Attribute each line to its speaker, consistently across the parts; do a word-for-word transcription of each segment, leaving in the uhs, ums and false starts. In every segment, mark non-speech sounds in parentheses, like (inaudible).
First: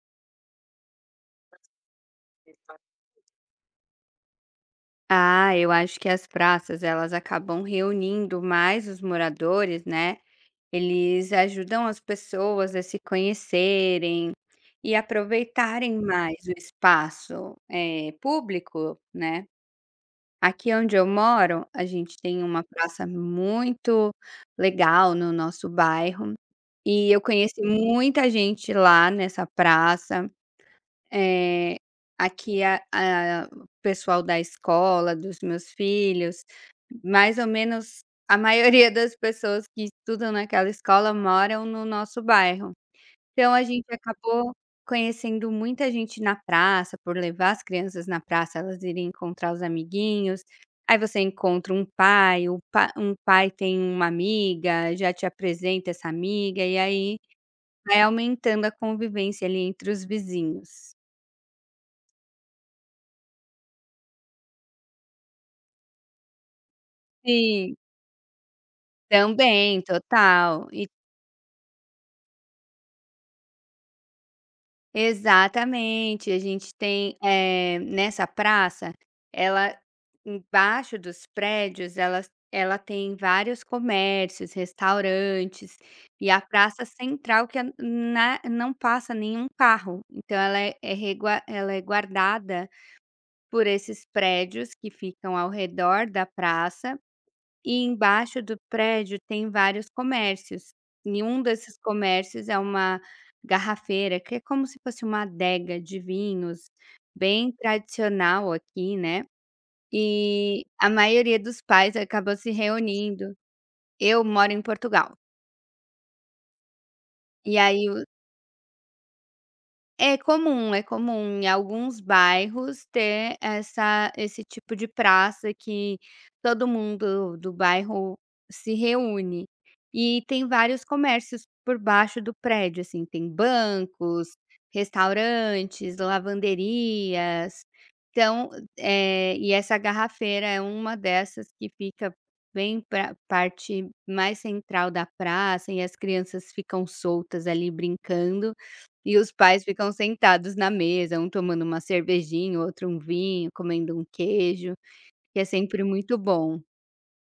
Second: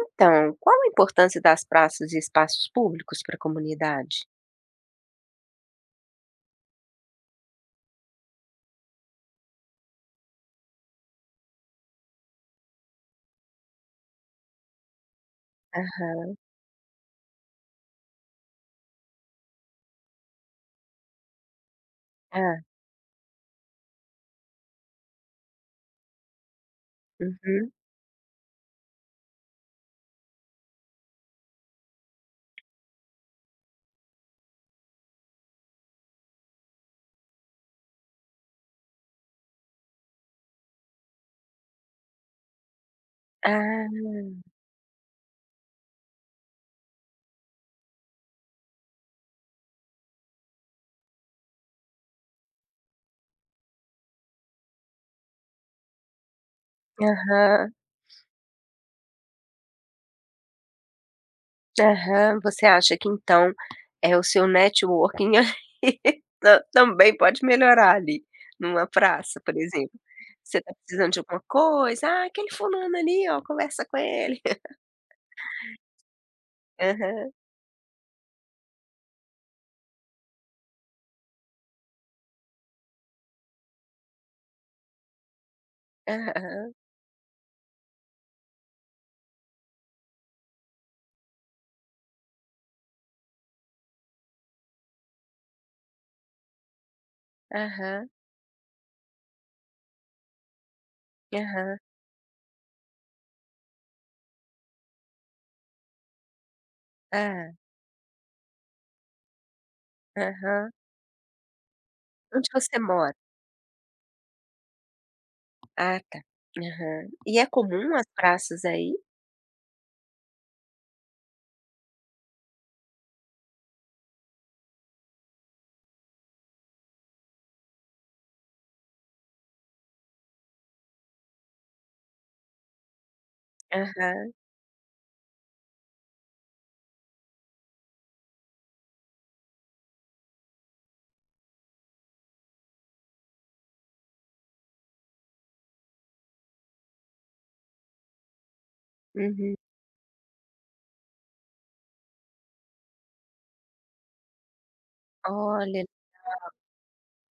Speaker 1: Então, qual a importância das praças e espaços públicos para a comunidade?
Speaker 2: Ah, eu acho que as praças elas acabam reunindo mais os moradores, né? Eles ajudam as pessoas a se conhecerem e aproveitarem mais
Speaker 1: Aham.
Speaker 2: o espaço eh, público, né? Aqui onde eu moro, a gente tem uma
Speaker 1: Hã.
Speaker 2: praça muito legal no nosso bairro e eu conheci
Speaker 1: Uhum.
Speaker 2: muita gente lá nessa praça. Eh, Aqui a a o pessoal da escola dos meus filhos, mais ou menos a maioria (laughs) das pessoas que estudam naquela escola moram no nosso bairro. Então a gente
Speaker 1: Ah.
Speaker 2: acabou conhecendo muita gente na praça, por levar as crianças na praça, elas irem encontrar os amiguinhos. Aí você encontra um pai, o pa um pai tem uma amiga, já te apresenta essa amiga, e aí
Speaker 1: Aham.
Speaker 2: vai aumentando a convivência ali entre os vizinhos.
Speaker 1: Aham. Você acha que então, é o seu networking (laughs) ta também pode
Speaker 2: Sim.
Speaker 1: melhorar ali, numa praça, por
Speaker 2: Também,
Speaker 1: exemplo. Você
Speaker 2: total.
Speaker 1: está
Speaker 2: E
Speaker 1: precisando de alguma coisa, "Ah, aquele fulano ali, ó, conversa com ele". (laughs)
Speaker 2: exatamente, a gente tem,
Speaker 1: Aham.
Speaker 2: eh, nessa praça, ela embaixo dos prédios, ela ela tem vários comércios, restaurantes, e a
Speaker 1: Aham.
Speaker 2: praça central que é na não passa nenhum carro, então ela é é regua ela é guardada por esses prédios que ficam ao redor da praça. E
Speaker 1: Aham.
Speaker 2: embaixo do prédio tem vários comércios. E um desses
Speaker 1: Aham.
Speaker 2: comércios é uma garrafeira, que é como se fosse uma adega de vinhos, bem
Speaker 1: Hã.
Speaker 2: tradicional aqui, né. E
Speaker 1: Aham.
Speaker 2: a maioria dos pais acabou
Speaker 1: Onde
Speaker 2: se
Speaker 1: você mora?
Speaker 2: reunindo. Eu moro em Portugal,
Speaker 1: Ah, tá. Aham. E é
Speaker 2: e aí
Speaker 1: comum as praças aí?
Speaker 2: é comum, é comum em alguns bairros ter essa esse tipo de praça que todo mundo do bairro se reúne. E tem vários comércios por baixo do prédio, assim, tem
Speaker 1: Aham,
Speaker 2: bancos, restaurantes, lavanderias. Então, eh, e essa garrafeira é uma dessas que fica bem para parte mais central da praça e as crianças ficam soltas ali brincando. E os
Speaker 1: uhum.
Speaker 2: pais ficam sentados na mesa, um tomando uma cervejinha, outro um vinho, comendo um queijo, que é sempre
Speaker 1: Olha,
Speaker 2: muito bom.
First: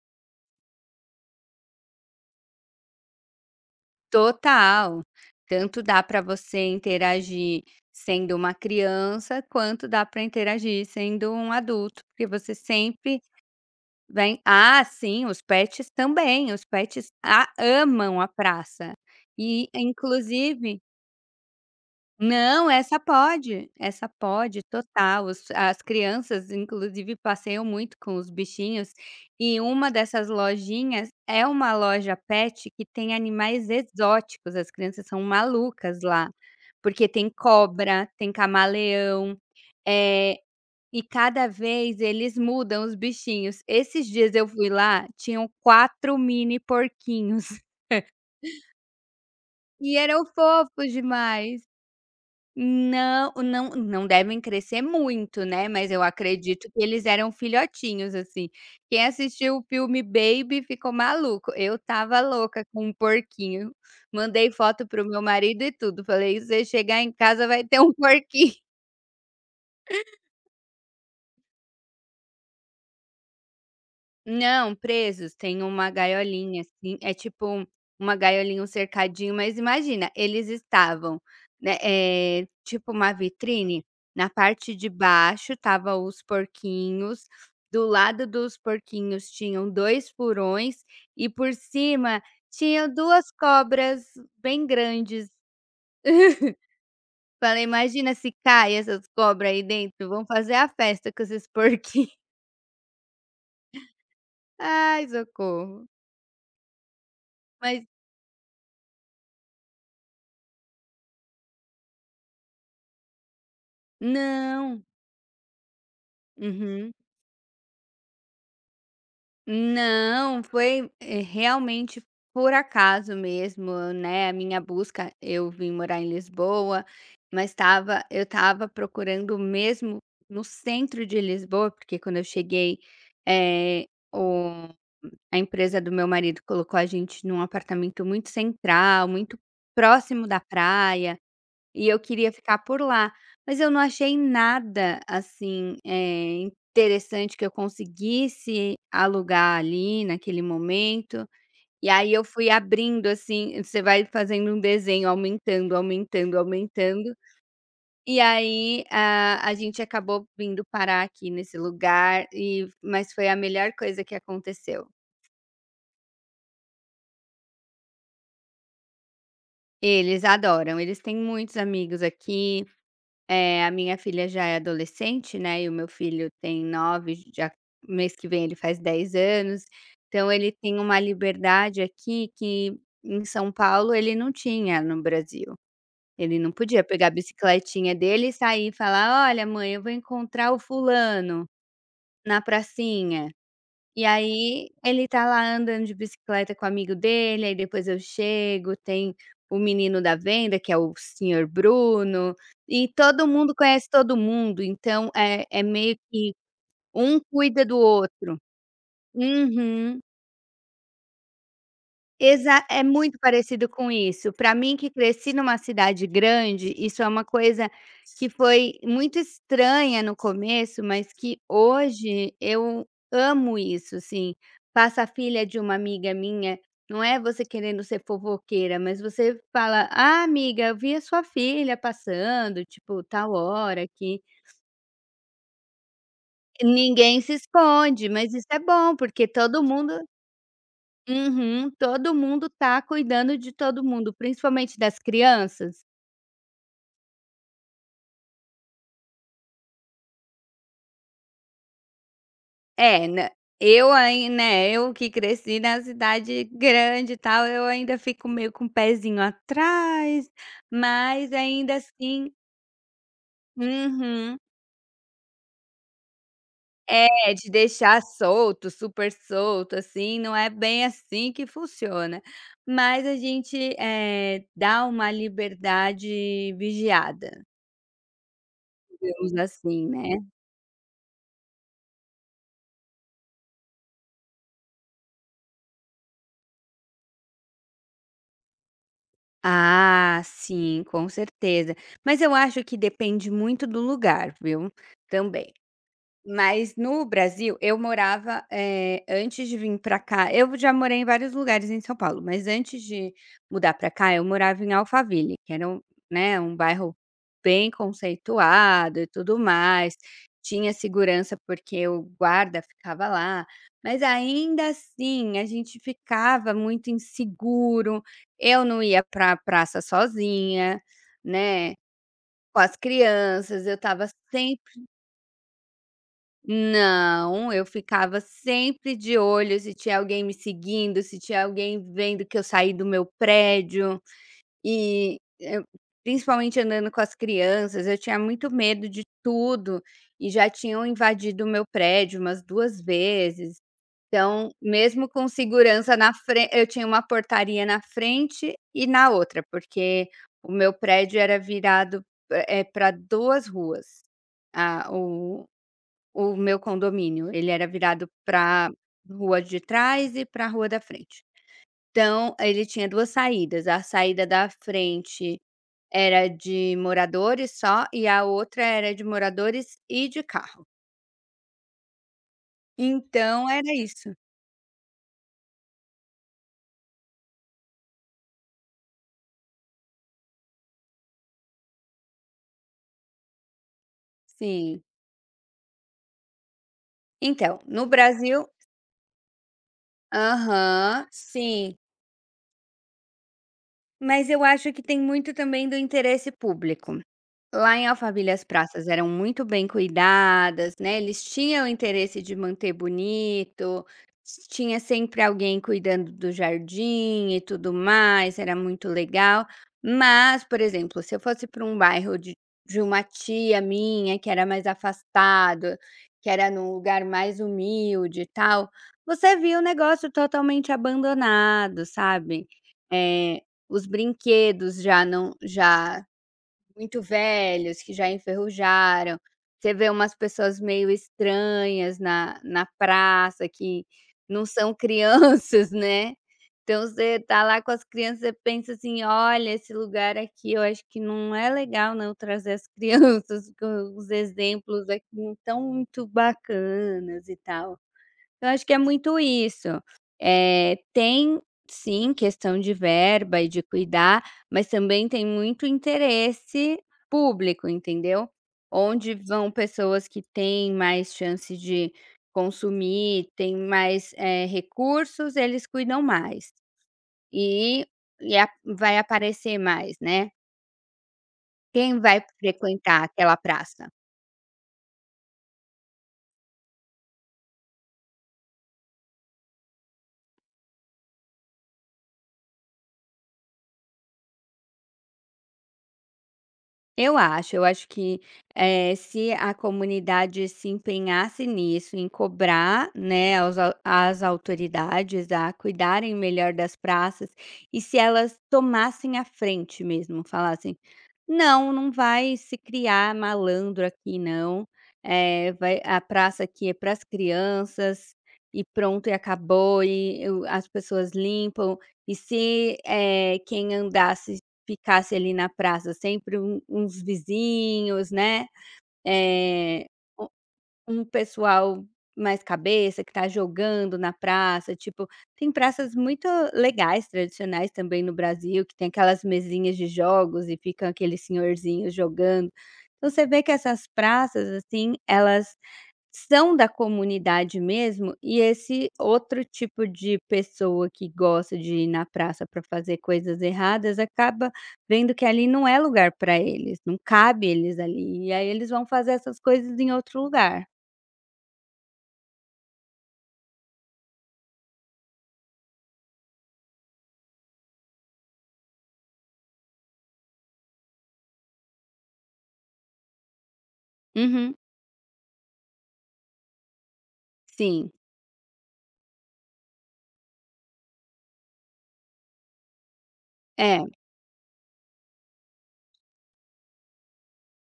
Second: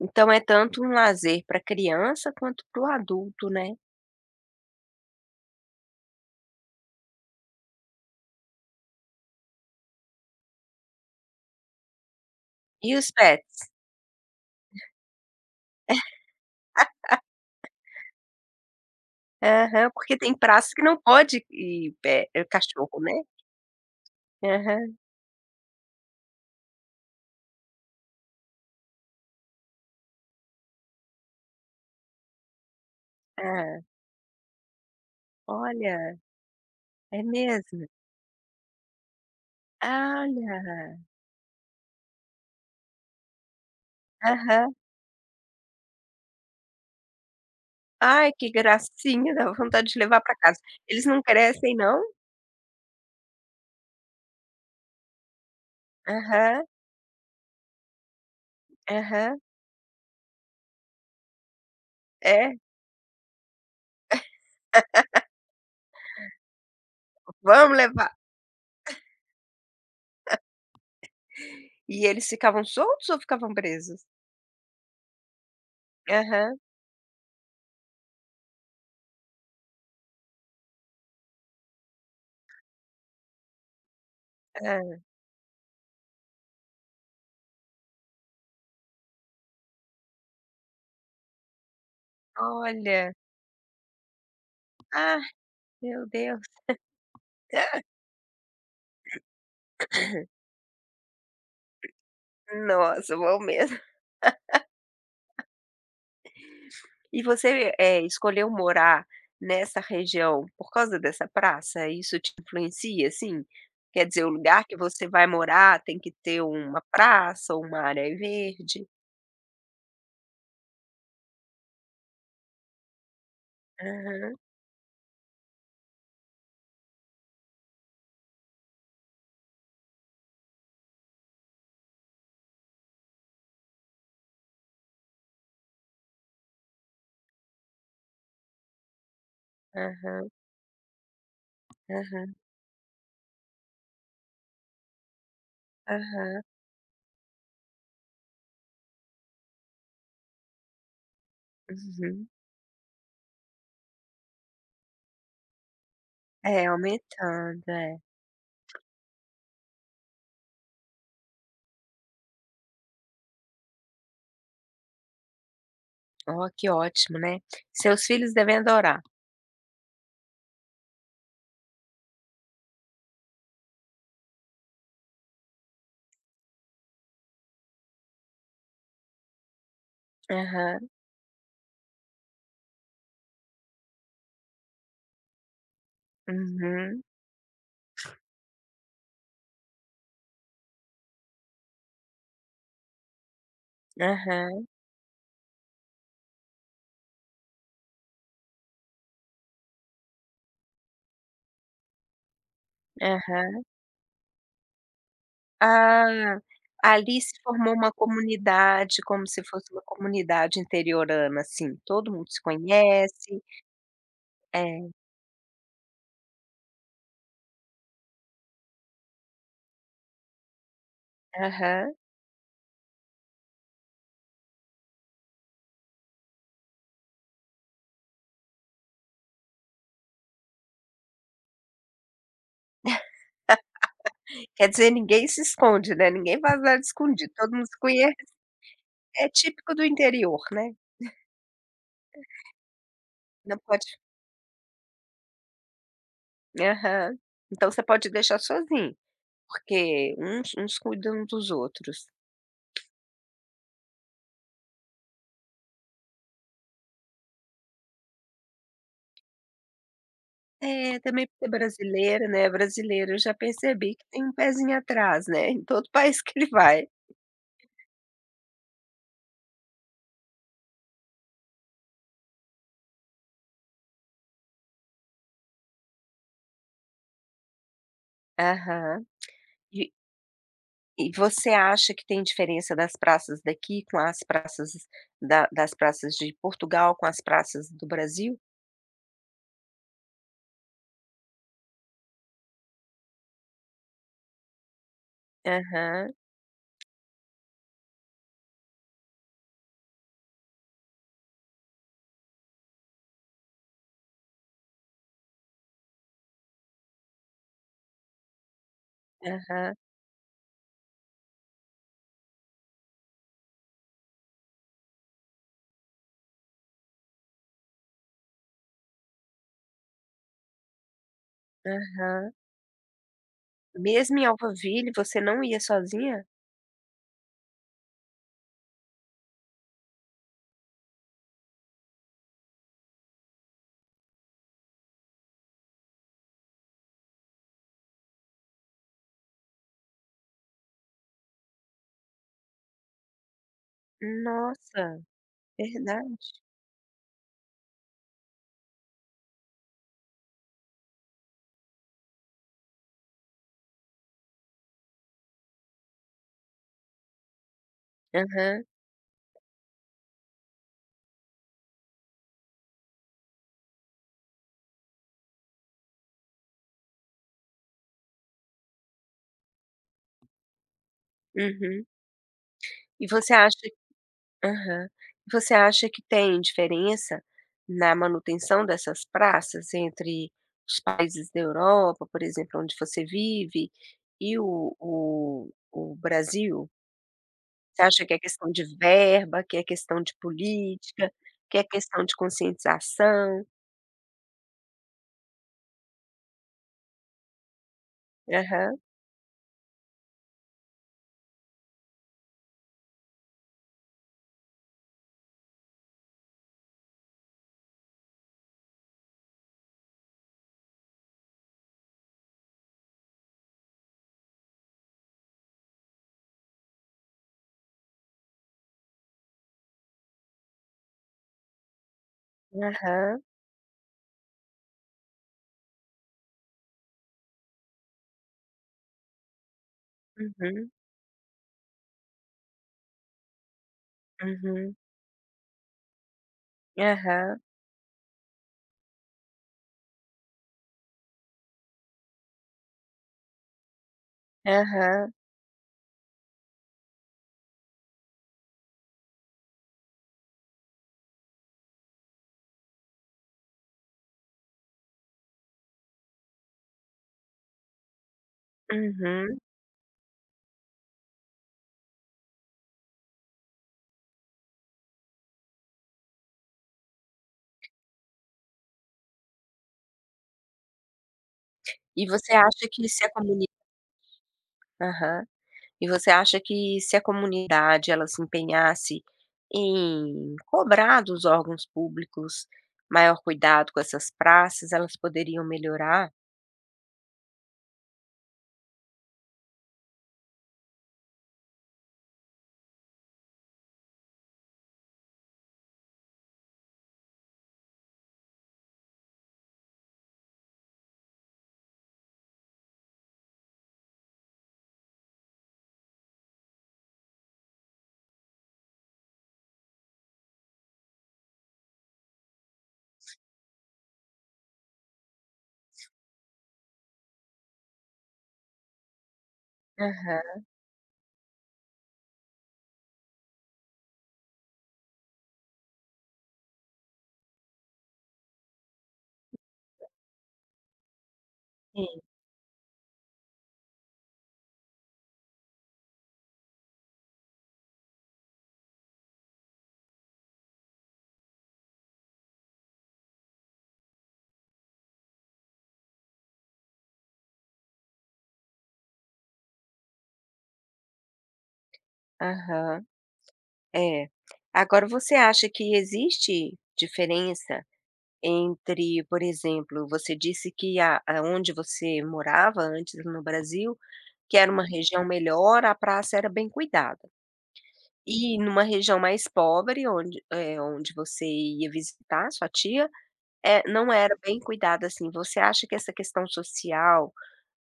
Speaker 1: então é tanto um lazer para criança quanto para o adulto, né.
Speaker 2: Total. Tanto dá para você interagir sendo uma criança, quanto dá para interagir sendo um adulto, porque você
Speaker 1: E os
Speaker 2: sempre
Speaker 1: pets?
Speaker 2: vem Ah, sim, os pets também, os pets a amam a praça. E,
Speaker 1: Aham, porque tem praças
Speaker 2: inclusive.
Speaker 1: que não pode ir pe
Speaker 2: Não, essa
Speaker 1: cachorro, né.
Speaker 2: pode, essa pode,
Speaker 1: Aham.
Speaker 2: total. Os as crianças, inclusive, passeiam muito com os bichinhos, e uma dessas lojinhas é uma loja pet que tem animais
Speaker 1: Hã.
Speaker 2: exóticos, as crianças são malucas
Speaker 1: Olha,
Speaker 2: lá, porque
Speaker 1: é
Speaker 2: tem
Speaker 1: mesmo?
Speaker 2: cobra, tem camaleão, eh,
Speaker 1: Olha.
Speaker 2: e cada vez eles mudam os bichinhos. Esses dias eu fui
Speaker 1: Aham.
Speaker 2: lá, tinham quatro mini porquinhos, (laughs)
Speaker 1: Ai, que gracinha, dá vontade
Speaker 2: e
Speaker 1: de levar
Speaker 2: eram
Speaker 1: para casa.
Speaker 2: fofos
Speaker 1: Eles não
Speaker 2: demais.
Speaker 1: crescem não?
Speaker 2: Não, não não devem crescer muito, né, mas eu
Speaker 1: Aham,
Speaker 2: acredito que eles eram filhotinhos, assim. Quem
Speaker 1: aham.
Speaker 2: assistiu o filme Baby ficou maluco, eu tava
Speaker 1: É,
Speaker 2: louca com um porquinho. Mandei foto para o meu marido e tudo, falei: "Se você chegar em casa vai
Speaker 1: vamos
Speaker 2: ter um
Speaker 1: levar.
Speaker 2: porquinho".
Speaker 1: E eles ficavam soltos ou ficavam presos?
Speaker 2: Não, presos, tem uma
Speaker 1: Aham.
Speaker 2: gaiolinha, assim, é tipo um- uma gaiolinha, um cercadinho, mas imagina, eles estavam, né, eh, tipo uma vitrine, na parte de
Speaker 1: Hã.
Speaker 2: baixo tava os porquinhos, do lado dos porquinhos tinham dois furões e por cima tinham
Speaker 1: Olha.
Speaker 2: duas cobras bem
Speaker 1: Ah,
Speaker 2: grandes.
Speaker 1: meu Deus.
Speaker 2: (laughs) Falei: "Imagina se cai essas cobras aí dentro, vão fazer a festa com esses porquinhos". (laughs)
Speaker 1: Nossa, vão mesmo.
Speaker 2: Ai, socorro.
Speaker 1: E você,
Speaker 2: Mas
Speaker 1: eh, escolheu morar nessa região por causa dessa praça? Isso te influencia, assim? Quer dizer, o lugar que
Speaker 2: não.
Speaker 1: você vai morar tem que ter uma
Speaker 2: Uhum.
Speaker 1: praça ou uma área verde?
Speaker 2: Não, foi, eh, realmente por acaso mesmo, né, a
Speaker 1: Aham,
Speaker 2: minha busca. Eu vim morar em Lisboa, mas estava eu estava procurando mesmo no centro de Lisboa, porque quando eu cheguei, eh, o a empresa do meu marido colocou a gente num apartamento muito central, muito próximo
Speaker 1: aham,
Speaker 2: da praia. E eu queria
Speaker 1: aham,
Speaker 2: ficar por lá, mas eu não achei nada, assim,
Speaker 1: aham,
Speaker 2: eh, interessante que eu conseguisse alugar ali naquele momento. E aí eu
Speaker 1: uhum.
Speaker 2: fui abrindo, assim, você vai fazendo um desenho, aumentando, aumentando,
Speaker 1: É,
Speaker 2: aumentando.
Speaker 1: aumentando, é.
Speaker 2: E aí, ah, a gente acabou vindo parar aqui nesse lugar e mas foi a melhor coisa que aconteceu.
Speaker 1: Ó, que ótimo, né. Seus filhos devem adorar.
Speaker 2: Eles adoram, eles têm muitos amigos aqui. É, a minha filha já é adolescente, né, e o meu filho tem nove, já mês que vem ele faz dez anos, então ele tem
Speaker 1: Aham,
Speaker 2: uma liberdade aqui que em São Paulo ele não tinha no Brasil. Ele não podia
Speaker 1: uhum,
Speaker 2: pegar a bicicletinha dele e sair e falar: "Olha mãe, eu vou encontrar o fulano na pracinha". E
Speaker 1: aham,
Speaker 2: aí ele tá lá andando de bicicleta com o amigo dele, aí depois eu chego, tem o menino da venda, que é o senhor Bruno, e todo mundo
Speaker 1: aham.
Speaker 2: conhece todo mundo, então é é meio que
Speaker 1: Ah,
Speaker 2: um
Speaker 1: ali se
Speaker 2: cuida
Speaker 1: formou
Speaker 2: do
Speaker 1: uma
Speaker 2: outro.
Speaker 1: comunidade, como se fosse uma
Speaker 2: Uhum.
Speaker 1: comunidade interiorana, assim, todo mundo se
Speaker 2: Exa É muito
Speaker 1: conhece.
Speaker 2: parecido com isso. Para mim que
Speaker 1: É,
Speaker 2: cresci numa cidade grande, isso é uma coisa que foi muito estranha no começo, mas que
Speaker 1: aham.
Speaker 2: hoje eu amo isso, assim. Passa a filha de uma amiga minha, não é você querendo ser fofoqueira, mas você fala: "Ah, amiga, eu vi a sua filha passando, tipo, tal hora aqui".
Speaker 1: Quer dizer, ninguém se esconde, né, ninguém faz nada
Speaker 2: Ninguém
Speaker 1: escondido,
Speaker 2: se
Speaker 1: todo mundo se
Speaker 2: esconde,
Speaker 1: conhece,
Speaker 2: mas isso é bom, porque
Speaker 1: é
Speaker 2: todo
Speaker 1: típico do
Speaker 2: mundo,
Speaker 1: interior, né.
Speaker 2: uhum, todo mundo tá cuidando de
Speaker 1: Não
Speaker 2: todo
Speaker 1: pode
Speaker 2: mundo, principalmente das crianças.
Speaker 1: aham. Então você pode deixar sozinho, porque uns uns cuidam dos outros.
Speaker 2: É, né, eu aí, né, eu que cresci na cidade grande e tal, eu ainda fico meio com o pezinho atrás,
Speaker 1: É, também
Speaker 2: mas
Speaker 1: porque
Speaker 2: ainda
Speaker 1: brasileiro,
Speaker 2: assim.
Speaker 1: né, brasileiro eu já percebi que tem um
Speaker 2: Uhum.
Speaker 1: pezinho atrás, né, em todo país que ele vai.
Speaker 2: É, de deixar solto, super solto, assim, não é bem assim que funciona. Mas a gente, eh, dá uma liberdade vigiada,
Speaker 1: Aham.
Speaker 2: digamos assim, né.
Speaker 1: E você acha que tem diferença das praças daqui com as praças da das praças de Portugal com as praças do Brasil?
Speaker 2: Ah, sim, com certeza. Mas eu acho que depende muito do lugar, viu? Também.
Speaker 1: Aham,
Speaker 2: Mas no Brasil, eu morava, eh, antes de vir para cá eu já morei em vários lugares em São Paulo, mas antes de mudar para cá, eu morava em Alphaville, que era um, né, um bairro bem conceituado e tudo
Speaker 1: aham,
Speaker 2: mais. Tinha segurança, porque o guarda ficava lá, mas ainda assim a gente ficava muito inseguro. Eu não ia pra praça sozinha, né,
Speaker 1: aham.
Speaker 2: com as crianças, eu estava
Speaker 1: Mesmo em Alphaville, você não ia sozinha?
Speaker 2: não, eu ficava sempre de olho se tinha alguém me seguindo, se tinha alguém vendo que eu saí do meu prédio e eu principalmente andando com as crianças, eu tinha muito medo de tudo e já tinham invadido o meu prédio umas duas vezes. Então,
Speaker 1: Nossa,
Speaker 2: mesmo com segurança na
Speaker 1: verdade.
Speaker 2: frente, eu tinha uma portaria na frente e na outra, porque o meu prédio era virado, eh, para duas ruas. A o o meu condomínio, ele era virado
Speaker 1: Aham,
Speaker 2: para rua de trás e para rua da frente. Então, ele tinha duas saídas, a saída da frente era de moradores só e a outra era de moradores e de carro.
Speaker 1: uhum. E você
Speaker 2: Então
Speaker 1: acha
Speaker 2: era isso.
Speaker 1: aham. E você acha que tem diferença na manutenção dessas praças entre os países da Europa, por exemplo, onde você vive, e o
Speaker 2: Sim.
Speaker 1: o o Brasil?
Speaker 2: Então,
Speaker 1: Você
Speaker 2: no
Speaker 1: acha que é
Speaker 2: Brasil.
Speaker 1: questão de verba, que é questão de
Speaker 2: Aham,
Speaker 1: política, que é
Speaker 2: sim.
Speaker 1: questão de conscientização?
Speaker 2: Mas eu acho que tem muito também do interesse público. Lá em Alphaville as
Speaker 1: Aham,
Speaker 2: praças eram muito bem cuidadas, né, eles tinham o interesse de manter bonito, s- tinha sempre alguém cuidando do jardim e tudo mais, era muito legal. Mas, por exemplo, se eu fosse para um bairro de de uma tia minha que era mais afastado, que era num lugar mais humilde e tal, você via o negócio totalmente abandonado, sabe.
Speaker 1: aham,
Speaker 2: Eh, os brinquedos já não já muito velhos, que já enferrujaram. Você vê umas pessoas
Speaker 1: uhum,
Speaker 2: meio estranhas na na praça, que não são (laughs)
Speaker 1: uhum,
Speaker 2: crianças, né. Então você
Speaker 1: aham,
Speaker 2: tá lá com as crianças, você pensa assim: "Olha, esse lugar aqui eu acho que não é legal não trazer as (laughs) crianças, porque os exemplos aqui
Speaker 1: aham,
Speaker 2: não estão muito bacanas e tal". Eu acho que é muito isso. Eh, tem sim questão de verba e de cuidar, mas também tem muito interesse público, entendeu? Onde
Speaker 1: uhum.
Speaker 2: vão pessoas que têm mais chance de consumir, têm mais, eh, recursos, eles cuidam mais. E e a vai aparecer mais, né? Quem
Speaker 1: E
Speaker 2: vai
Speaker 1: você acha que
Speaker 2: frequentar
Speaker 1: se a
Speaker 2: aquela
Speaker 1: comunidade,
Speaker 2: praça?
Speaker 1: aham. E você acha que se a comunidade ela se empenhasse em cobrar dos órgãos públicos maior cuidado com essas praças, elas poderiam melhorar?
Speaker 2: Eu acho, eu acho que, eh, se a comunidade se empenhasse nisso, em cobrar, né, aos a as autoridades a cuidarem melhor das praças, e se elas tomassem a frente mesmo, falassem não, não vai se criar malandro aqui não, eh, vai a praça aqui é para as crianças, e pronto e acabou e o as pessoas limpam, e se, eh, quem andasse ficasse ali na praça sempre um uns vizinhos, né, eh
Speaker 1: Aham,
Speaker 2: um pessoal mais cabeça que tá jogando na praça, tipo, tem praças muito legais, tradicionais também no Brasil, que tem aquelas mesinhas de jogos e ficam aqueles senhorzinhos
Speaker 1: sim,
Speaker 2: jogando. Então você vê que essas praças, assim, elas são da comunidade mesmo, e esse outro tipo de pessoa que gosta de ir na praça para fazer coisas erradas, acaba vendo que ali não é lugar para eles, não cabe eles ali, e aí eles vão fazer essas coisas em outro lugar.
Speaker 1: aham. É. Agora você acha que existe diferença entre, por exemplo, você disse que a onde você morava antes no Brasil, que era
Speaker 2: Uhum,
Speaker 1: uma região melhor, a praça era bem cuidada.
Speaker 2: sim.
Speaker 1: E numa região mais pobre, onde, eh, onde você ia visitar sua tia, eh,
Speaker 2: É,
Speaker 1: não era bem cuidada assim. Você acha que essa questão social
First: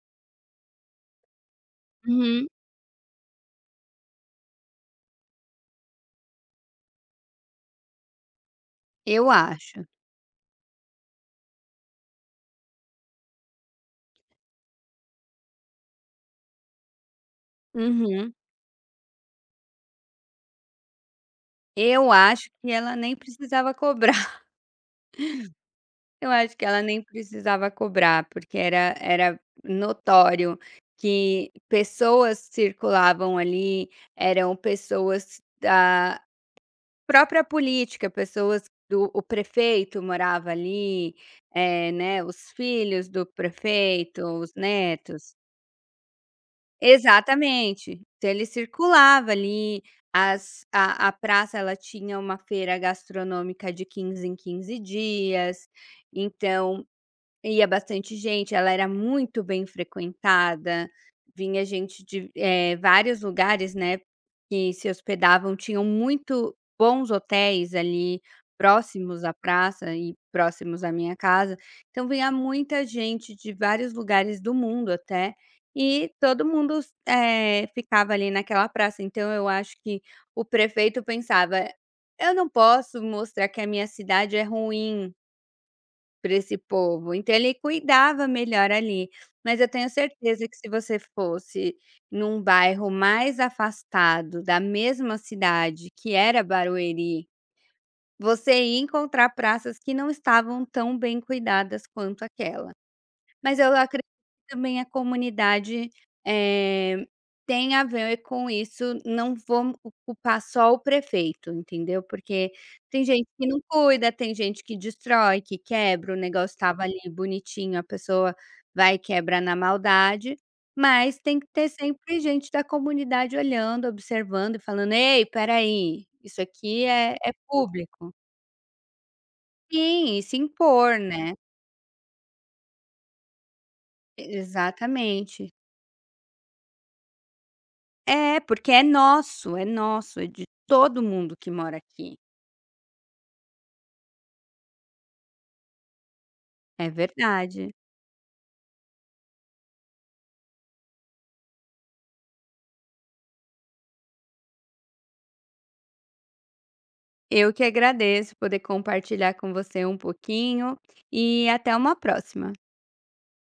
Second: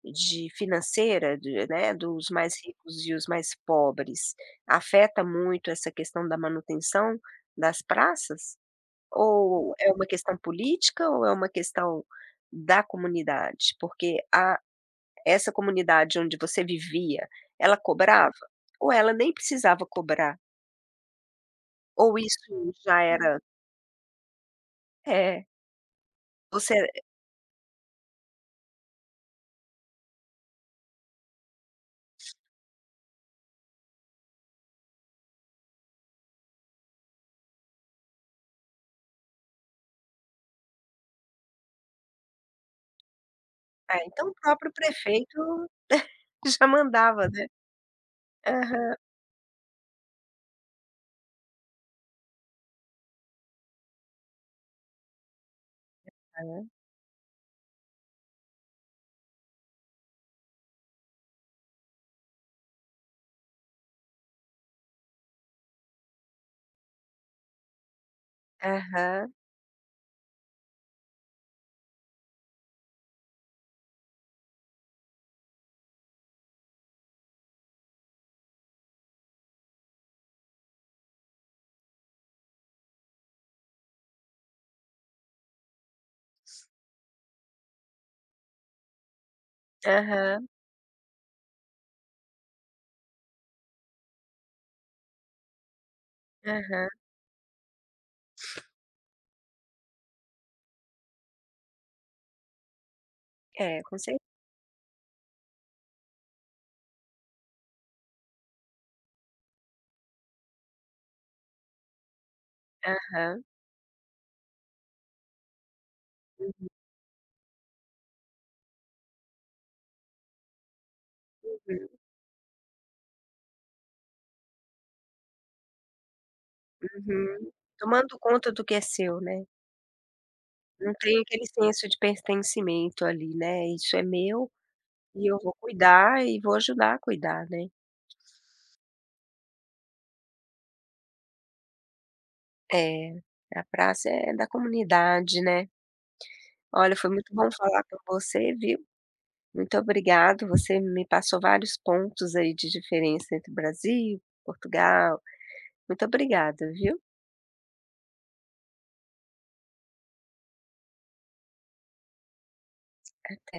Speaker 1: de financeira, de né, dos
Speaker 2: uhum,
Speaker 1: mais ricos e os mais pobres, afeta muito essa questão da manutenção das praças?
Speaker 2: eu
Speaker 1: Ou
Speaker 2: acho.
Speaker 1: é uma questão política ou é uma questão da comunidade? Porque a essa comunidade onde você vivia, ela cobrava?
Speaker 2: Uhum.
Speaker 1: Ou ela nem precisava cobrar?
Speaker 2: Eu
Speaker 1: Ou
Speaker 2: acho que
Speaker 1: isso
Speaker 2: ela
Speaker 1: já
Speaker 2: nem
Speaker 1: era
Speaker 2: precisava cobrar, (laughs)
Speaker 1: é,
Speaker 2: eu acho que ela
Speaker 1: você
Speaker 2: nem precisava cobrar, porque era era notório que pessoas circulavam ali, eram pessoas da própria política, pessoas do o prefeito morava ali, eh, né, os filhos do
Speaker 1: ah,
Speaker 2: prefeito,
Speaker 1: então o
Speaker 2: os
Speaker 1: próprio
Speaker 2: netos.
Speaker 1: prefeito (laughs) já mandava, né.
Speaker 2: Exatamente. Então ele
Speaker 1: Aham.
Speaker 2: circulava ali, as a a praça ela tinha uma feira gastronômica de quinze em quinze dias,
Speaker 1: Aham,
Speaker 2: então ia bastante gente, ela era muito bem frequentada, vinha gente de, eh, vários lugares, né, que se hospedavam, tinham muito bons hotéis ali próximos à
Speaker 1: aham,
Speaker 2: praça e próximos à minha casa, então vinha muita gente de vários lugares do mundo até, e todo mundo eh, ficava ali naquela praça, então eu acho que o prefeito pensava: "Eu não posso mostrar que a minha cidade é ruim" para esse povo, então ele cuidava melhor ali. Mas eu tenho certeza
Speaker 1: aham,
Speaker 2: que se você fosse num bairro mais afastado da mesma cidade que era
Speaker 1: aham.
Speaker 2: Barueri, você ia encontrar praças que não estavam tão bem cuidadas quanto aquela. Mas eu
Speaker 1: É, com
Speaker 2: acredito
Speaker 1: cer
Speaker 2: que também a comunidade, eh, tem a ver com isso, não vou culpar só o prefeito, entendeu. Porque tem gente
Speaker 1: aham.
Speaker 2: que não cuida, tem gente que destrói, que quebra, o negócio estava ali bonitinho, a pessoa vai e quebra na maldade, mas tem que ter
Speaker 1: Uhum,
Speaker 2: sempre gente da comunidade olhando, observando e falando: "Ei, peraí isso aqui é é
Speaker 1: uhum.
Speaker 2: público".
Speaker 1: Tomando conta do que é seu, né.
Speaker 2: Sim, e se
Speaker 1: Não
Speaker 2: impor,
Speaker 1: tem
Speaker 2: né.
Speaker 1: aquele senso de pertencimento ali, né, isso é meu e eu
Speaker 2: Exatamente.
Speaker 1: vou cuidar e vou ajudar a cuidar, né.
Speaker 2: É, porque é nosso, é nosso, é de todo mundo que mora aqui.
Speaker 1: É, a praça é da comunidade, né.
Speaker 2: É
Speaker 1: Olha, foi muito bom
Speaker 2: verdade.
Speaker 1: falar com você, viu. Muito obrigado, você me passou vários pontos aí de diferença entre Brasil, Portugal. Muito obrigada, viu.
Speaker 2: Eu que agradeço poder compartilhar com você um pouquinho e até uma próxima.